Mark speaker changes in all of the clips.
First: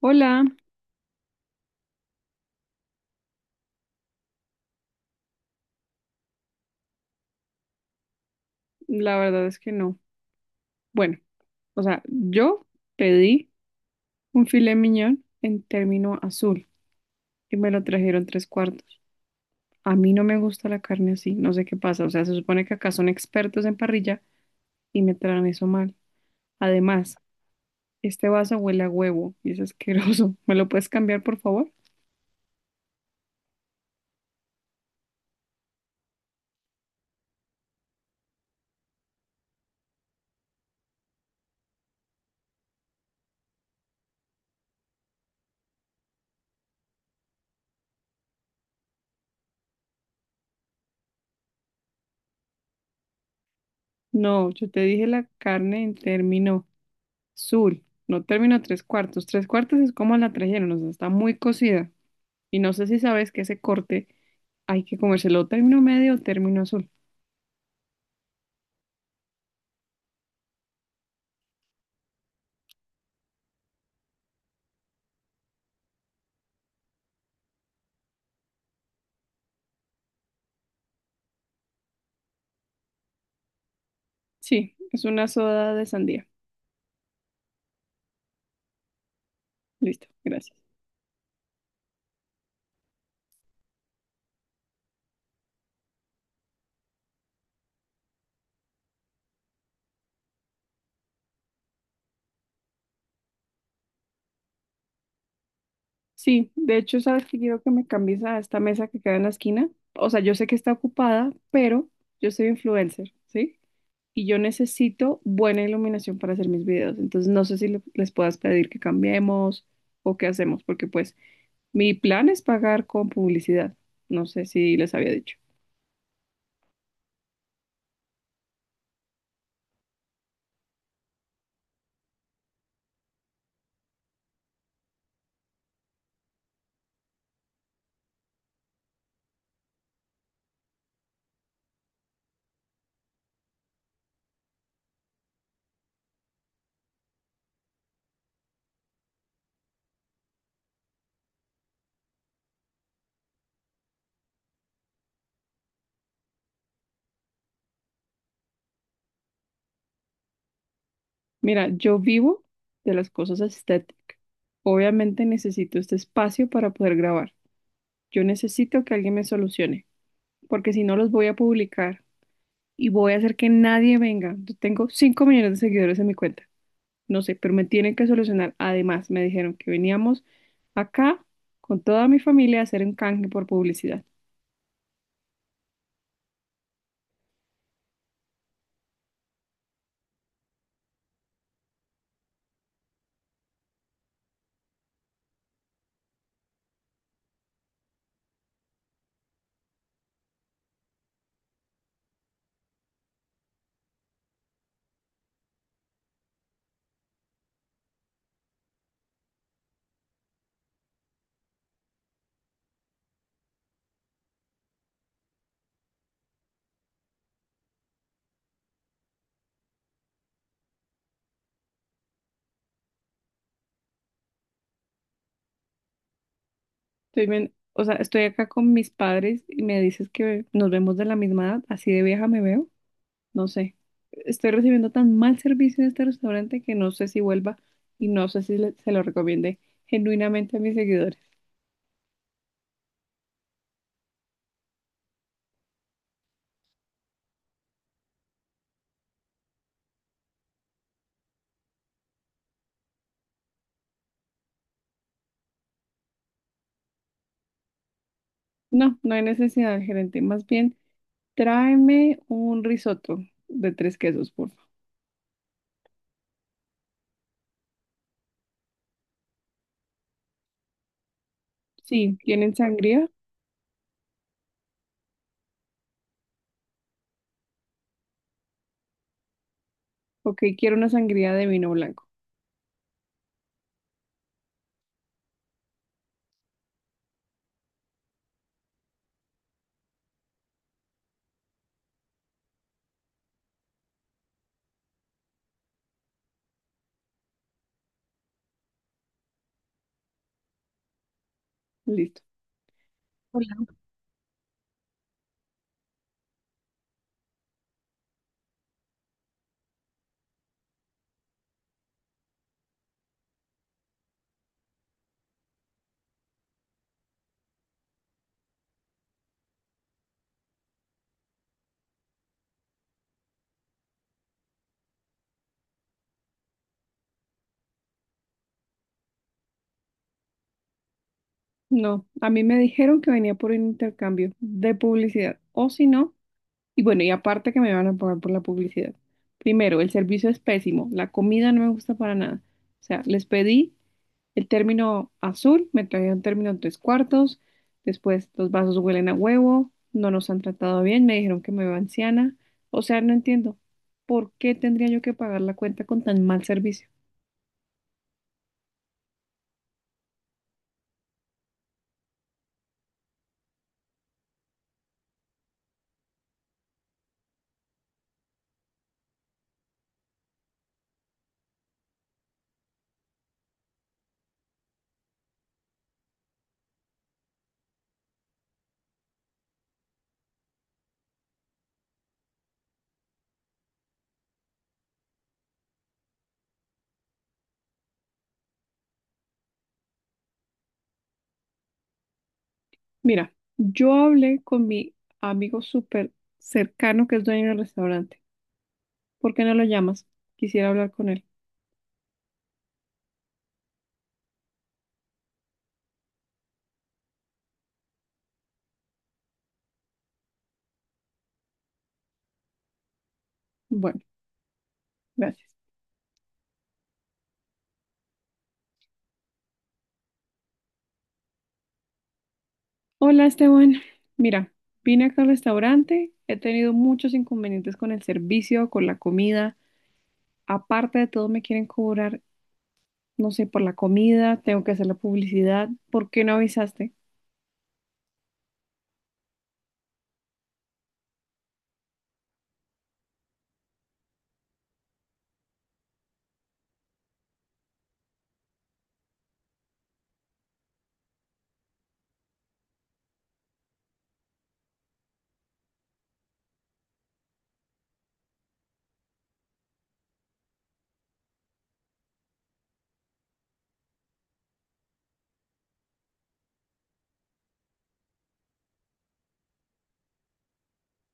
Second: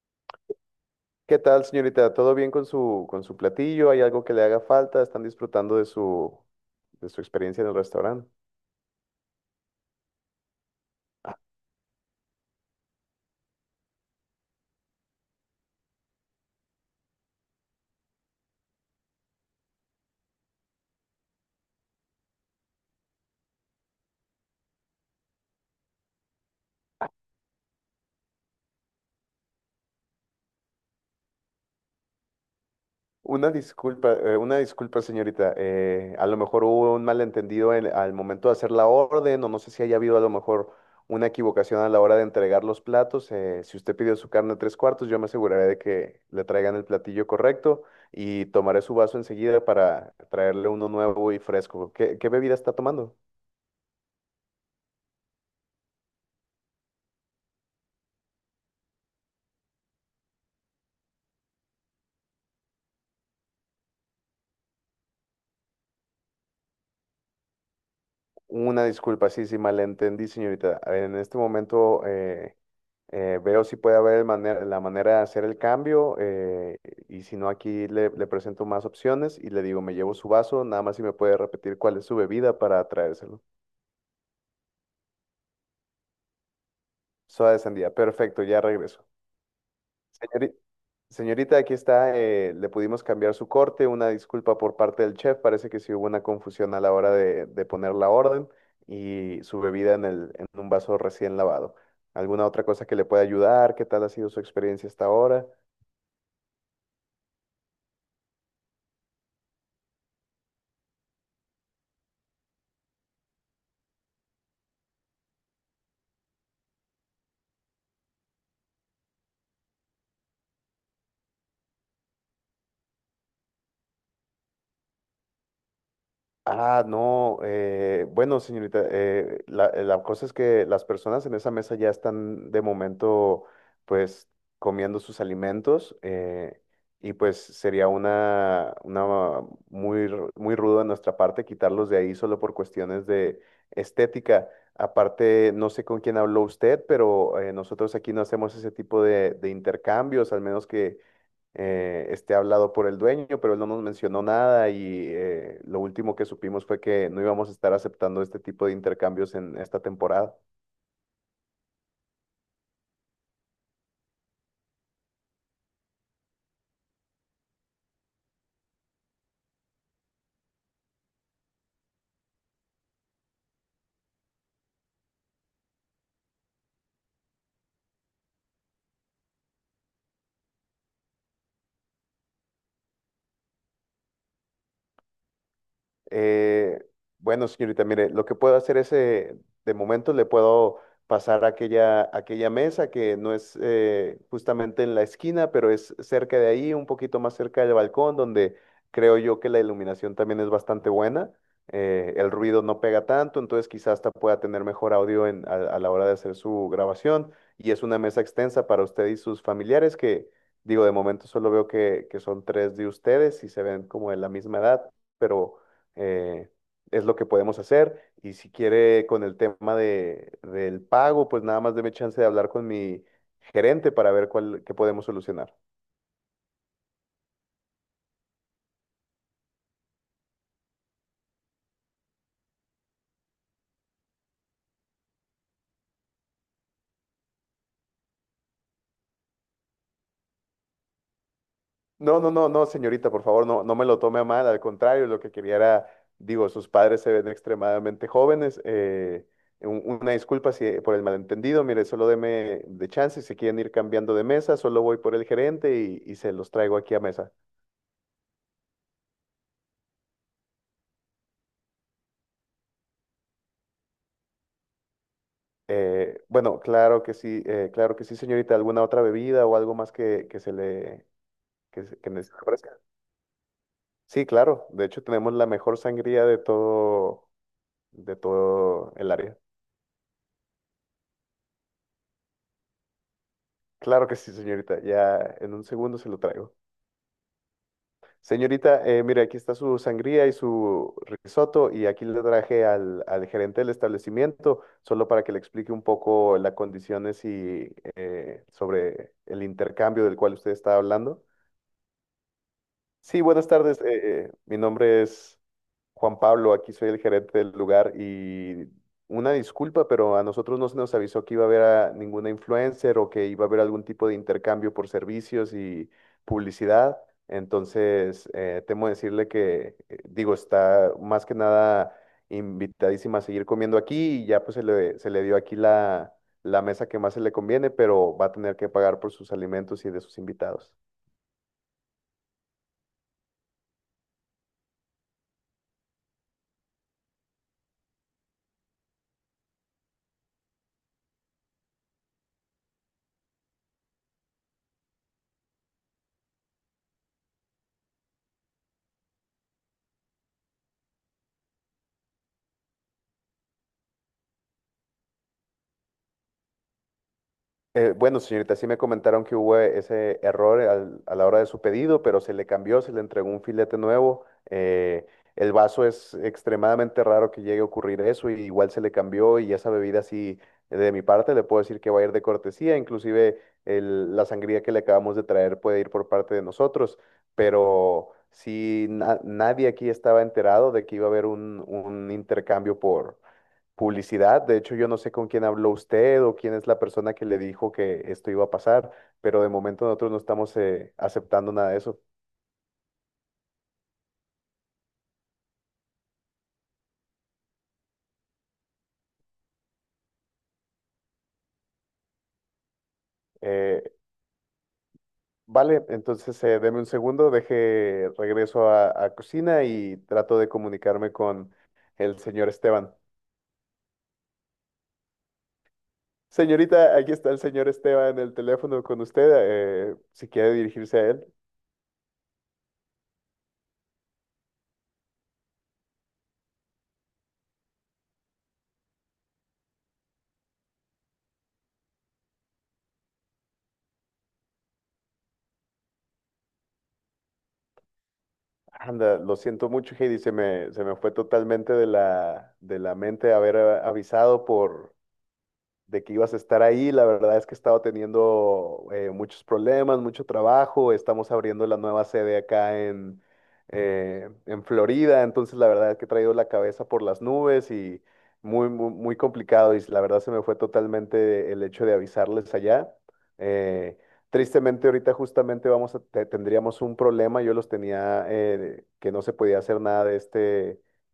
Speaker 1: Hola,
Speaker 2: ¿Qué tal, señorita? ¿Todo bien con su platillo? ¿Hay algo que le haga falta? ¿Están disfrutando de su experiencia en el restaurante?
Speaker 1: la verdad es que no. Bueno, yo pedí un filet mignon en término azul y me lo trajeron tres cuartos. A mí no me gusta la carne así, no sé qué pasa. O sea, se supone que acá son expertos en parrilla y me traen eso mal. Además, este vaso huele a huevo y es asqueroso. ¿Me lo puedes cambiar, por favor?
Speaker 2: Una disculpa, señorita. A lo mejor hubo un malentendido al momento de hacer la orden, o no sé si haya habido a lo mejor una equivocación a la hora de entregar los platos. Si usted pidió su carne tres cuartos, yo me aseguraré de que le traigan el platillo correcto y tomaré su vaso enseguida para traerle uno nuevo y fresco. ¿Qué bebida está tomando?
Speaker 1: No, yo te dije la carne en término azul, no término tres cuartos. Tres cuartos es como la trajeron, o sea, está muy cocida. Y no sé si sabes que ese corte hay que comérselo término medio o término azul.
Speaker 2: Una disculpa, sí, sí, malentendí, señorita. En este momento veo si puede haber la manera de hacer el cambio, y si no, aquí le presento más opciones y le digo, me llevo su vaso, nada más si me puede repetir cuál es su bebida para traérselo.
Speaker 1: Sí, es una soda de sandía.
Speaker 2: Soda de sandía, perfecto, ya regreso.
Speaker 1: Listo,
Speaker 2: Señorita.
Speaker 1: gracias.
Speaker 2: Señorita, aquí está. Le pudimos cambiar su corte. Una disculpa por parte del chef. Parece que sí hubo una confusión a la hora de poner la orden y su bebida en un vaso recién lavado. ¿Alguna otra cosa que le pueda ayudar? ¿Qué tal ha sido su experiencia hasta ahora?
Speaker 1: Sí, de hecho, sabes que quiero que me cambies a esta mesa que queda en la esquina. O sea, yo sé que está ocupada, pero yo soy influencer, ¿sí? Y yo necesito buena iluminación para hacer mis videos. Entonces, no sé si les puedas pedir que cambiemos o qué hacemos, porque pues mi plan es pagar con publicidad. No sé si les había dicho.
Speaker 2: Ah, no, bueno, señorita, la cosa es que las personas en esa mesa ya están de momento, pues, comiendo sus alimentos, y pues sería una muy rudo de nuestra parte quitarlos de ahí solo por cuestiones de estética. Aparte, no sé con quién habló usted, pero nosotros aquí no hacemos ese tipo de intercambios, al menos que esté hablado por el dueño, pero él no nos mencionó nada y lo último que supimos fue que no íbamos a estar aceptando este tipo de intercambios en esta temporada.
Speaker 1: Mira, yo vivo de las cosas estéticas. Obviamente necesito este espacio para poder grabar. Yo necesito que alguien me solucione, porque si no los voy a publicar y voy a hacer que nadie venga. Yo tengo 5 millones de seguidores en mi cuenta. No sé, pero me tienen que solucionar. Además, me dijeron que veníamos acá con toda mi familia a hacer un canje por publicidad.
Speaker 2: Eh, bueno, señorita, mire, lo que puedo hacer es, de momento le puedo pasar aquella mesa que no es, justamente en la esquina, pero es cerca de ahí, un poquito más cerca del balcón, donde creo yo que la iluminación también es bastante buena. El ruido no pega tanto, entonces quizás hasta pueda tener mejor audio a la hora de hacer su grabación. Y es una mesa extensa para usted y sus familiares que, digo, de momento solo veo que son tres de ustedes y se ven como de la misma edad, pero eh, es lo que podemos hacer. Y si quiere con el tema del pago, pues nada más deme chance de hablar con mi gerente para ver cuál, qué podemos solucionar.
Speaker 1: Estoy ven- o sea, Estoy acá con mis padres y me dices que nos vemos de la misma edad. Así de vieja me veo. No sé, estoy recibiendo tan mal servicio en este restaurante que no sé si vuelva y no sé si se lo recomiende genuinamente a mis seguidores.
Speaker 2: No, no, no, no, señorita, por favor, no, no me lo tome a mal. Al contrario, lo que quería era, digo, sus padres se ven extremadamente jóvenes. Una disculpa si, por el malentendido. Mire, solo deme de chance. Si quieren ir cambiando de mesa, solo voy por el gerente y se los traigo aquí a mesa.
Speaker 1: No, no hay necesidad, gerente. Más bien, tráeme un risotto de tres quesos, por favor.
Speaker 2: Bueno, claro que sí, señorita. ¿Alguna otra bebida o algo más que se que
Speaker 1: Sí,
Speaker 2: les
Speaker 1: ¿tienen
Speaker 2: ofrezca?
Speaker 1: sangría?
Speaker 2: Sí, claro. De hecho, tenemos la mejor sangría de todo el área.
Speaker 1: Ok, quiero una sangría de vino blanco.
Speaker 2: Claro que sí, señorita. Ya en un segundo se lo traigo. Señorita, mire, aquí está su sangría y su risotto y aquí le traje al gerente del establecimiento solo para que le explique un poco las condiciones y sobre el intercambio del cual usted está hablando.
Speaker 1: Listo.
Speaker 2: Sí, buenas tardes. Mi nombre es Juan Pablo, aquí soy el gerente del lugar y una disculpa, pero a nosotros no se nos avisó que iba a haber a ninguna influencer o que iba a haber algún tipo de intercambio por servicios y publicidad. Entonces, temo decirle que, digo, está más que nada invitadísima a seguir comiendo aquí y ya pues se se le dio aquí la mesa que más se le conviene, pero va a tener que pagar por sus alimentos y de sus invitados.
Speaker 1: No, a mí me dijeron que venía por un intercambio de publicidad, o si no, y bueno, y aparte que me van a pagar por la publicidad. Primero, el servicio es pésimo, la comida no me gusta para nada. O sea, les pedí. El término azul me traía un término en tres cuartos. Después, los vasos huelen a huevo. No nos han tratado bien. Me dijeron que me veo anciana. O sea, no entiendo. ¿Por qué tendría yo que pagar la cuenta con tan mal servicio?
Speaker 2: Bueno, señorita, sí me comentaron que hubo ese error a la hora de su pedido, pero se le cambió, se le entregó un filete nuevo. eh, el vaso es extremadamente raro que llegue a ocurrir eso, y igual se le cambió y esa bebida sí, de mi parte, le puedo decir que va a ir de cortesía, inclusive la sangría que le acabamos de traer puede ir por parte de nosotros, pero si nadie aquí estaba enterado de que iba a haber un intercambio publicidad. De hecho, yo no sé con quién habló usted o quién es la persona que le dijo que esto iba a pasar, pero de momento nosotros no estamos aceptando nada de eso.
Speaker 1: Mira, yo hablé con mi amigo súper cercano que es dueño del restaurante. ¿Por qué no lo llamas? Quisiera hablar con él.
Speaker 2: Eh, vale, entonces deme un segundo, deje, regreso a cocina y trato de comunicarme con el señor Esteban.
Speaker 1: Bueno, gracias.
Speaker 2: Señorita, aquí está el señor Esteban en el teléfono con usted. Si quiere dirigirse a él.
Speaker 1: Hola, Esteban. Mira, vine acá al restaurante. He tenido muchos inconvenientes con el servicio, con la comida. Aparte de todo, me quieren cobrar, no sé, por la comida, tengo que hacer la publicidad. ¿Por qué no avisaste?
Speaker 2: Anda, lo siento mucho, Heidi. Se me fue totalmente de de la mente haber avisado de que ibas a estar ahí. La verdad es que he estado teniendo, muchos problemas, mucho trabajo. Estamos abriendo la nueva sede en Florida. Entonces, la verdad es que he traído la cabeza por las nubes y muy, muy, muy complicado. Y la verdad se me fue totalmente el hecho de avisarles allá. Eh, Tristemente, ahorita justamente tendríamos un problema. Yo los tenía, que no se podía hacer nada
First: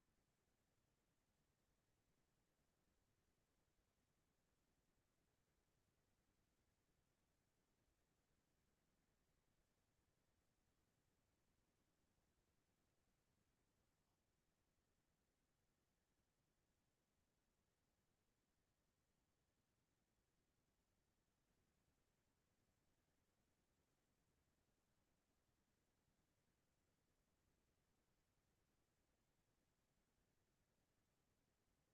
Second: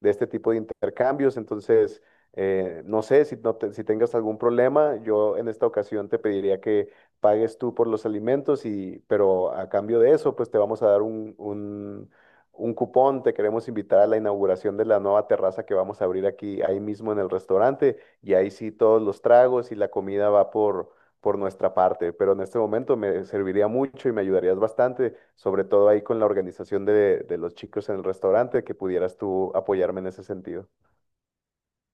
Speaker 2: de este tipo de intercambios. Entonces, no sé si tengas algún problema, yo en esta ocasión te pediría que pagues tú por los alimentos, y, pero a cambio de eso, pues te vamos a dar un cupón, te queremos invitar a la inauguración de la nueva terraza que vamos a abrir aquí, ahí mismo en el restaurante, y ahí sí todos los tragos y la comida va por nuestra parte, pero en este momento me serviría mucho y me ayudarías bastante, sobre todo ahí con la organización de los chicos en el restaurante, que pudieras tú apoyarme en ese sentido.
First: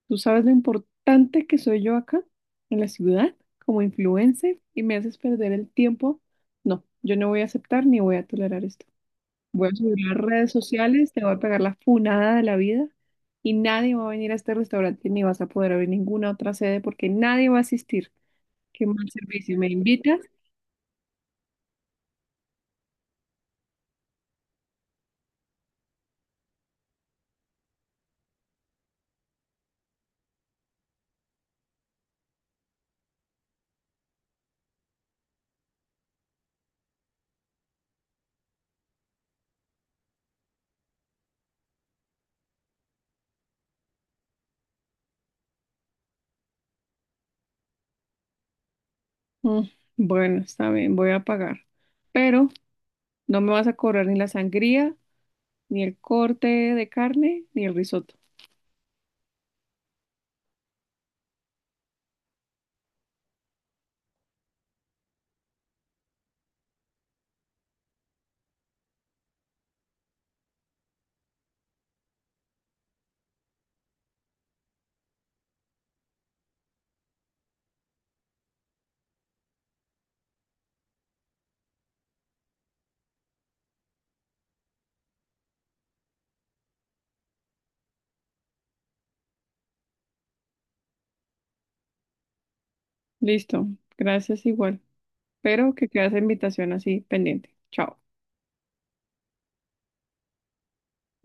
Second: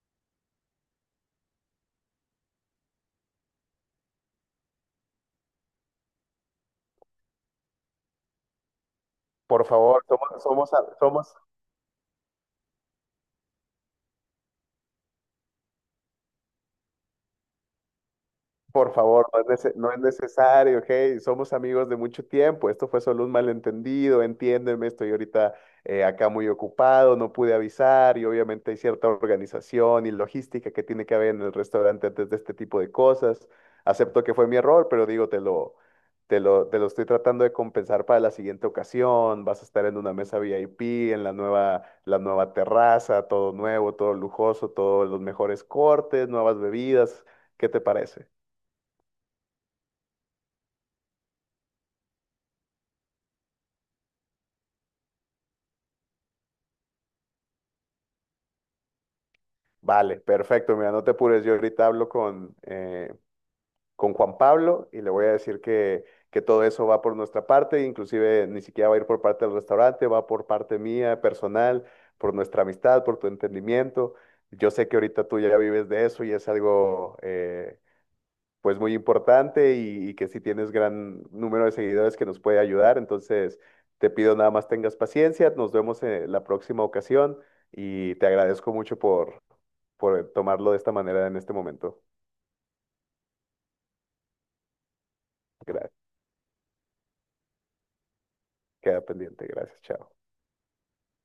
Speaker 1: ¿Tú sabes lo importante que soy yo acá en la ciudad como influencer y me haces perder el tiempo? No, yo no voy a aceptar ni voy a tolerar esto.
Speaker 2: Por
Speaker 1: Voy a subir
Speaker 2: favor,
Speaker 1: las redes sociales, te voy
Speaker 2: somos,
Speaker 1: a pegar la funada de la vida y nadie va a venir a este restaurante ni vas a poder abrir ninguna otra sede porque nadie va a asistir. Qué
Speaker 2: por
Speaker 1: mal
Speaker 2: favor,
Speaker 1: servicio. ¿Me
Speaker 2: no es
Speaker 1: invitas?
Speaker 2: necesario, hey, somos amigos de mucho tiempo, esto fue solo un malentendido, entiéndeme, estoy ahorita acá muy ocupado, no pude avisar y obviamente hay cierta organización y logística que tiene que haber en el restaurante antes de este tipo de cosas. Acepto que fue mi error, pero digo, te lo estoy tratando de compensar para la siguiente ocasión, vas a estar en una mesa VIP, en la nueva terraza, todo nuevo, todo lujoso, todos los mejores cortes, nuevas bebidas, ¿qué te parece?
Speaker 1: Mm, bueno, está bien, voy a pagar. Pero no me vas a cobrar ni la sangría, ni el corte de carne, ni el risotto.
Speaker 2: Vale, perfecto. Mira, no te apures. Yo ahorita hablo con Juan Pablo y le voy a decir que todo eso va por nuestra parte. Inclusive ni siquiera va a ir por parte del restaurante, va por parte mía, personal, por nuestra amistad, por tu entendimiento. Yo sé que ahorita tú ya vives de eso y es algo, pues muy importante y que si tienes gran número de seguidores que nos puede ayudar. Entonces, te pido nada más tengas paciencia, nos vemos en la próxima ocasión y te agradezco mucho por tomarlo de esta manera en este momento.
Speaker 1: Listo, gracias igual. Pero que
Speaker 2: Gracias.
Speaker 1: quede esa invitación así pendiente. Chao.
Speaker 2: Queda pendiente, gracias, chao.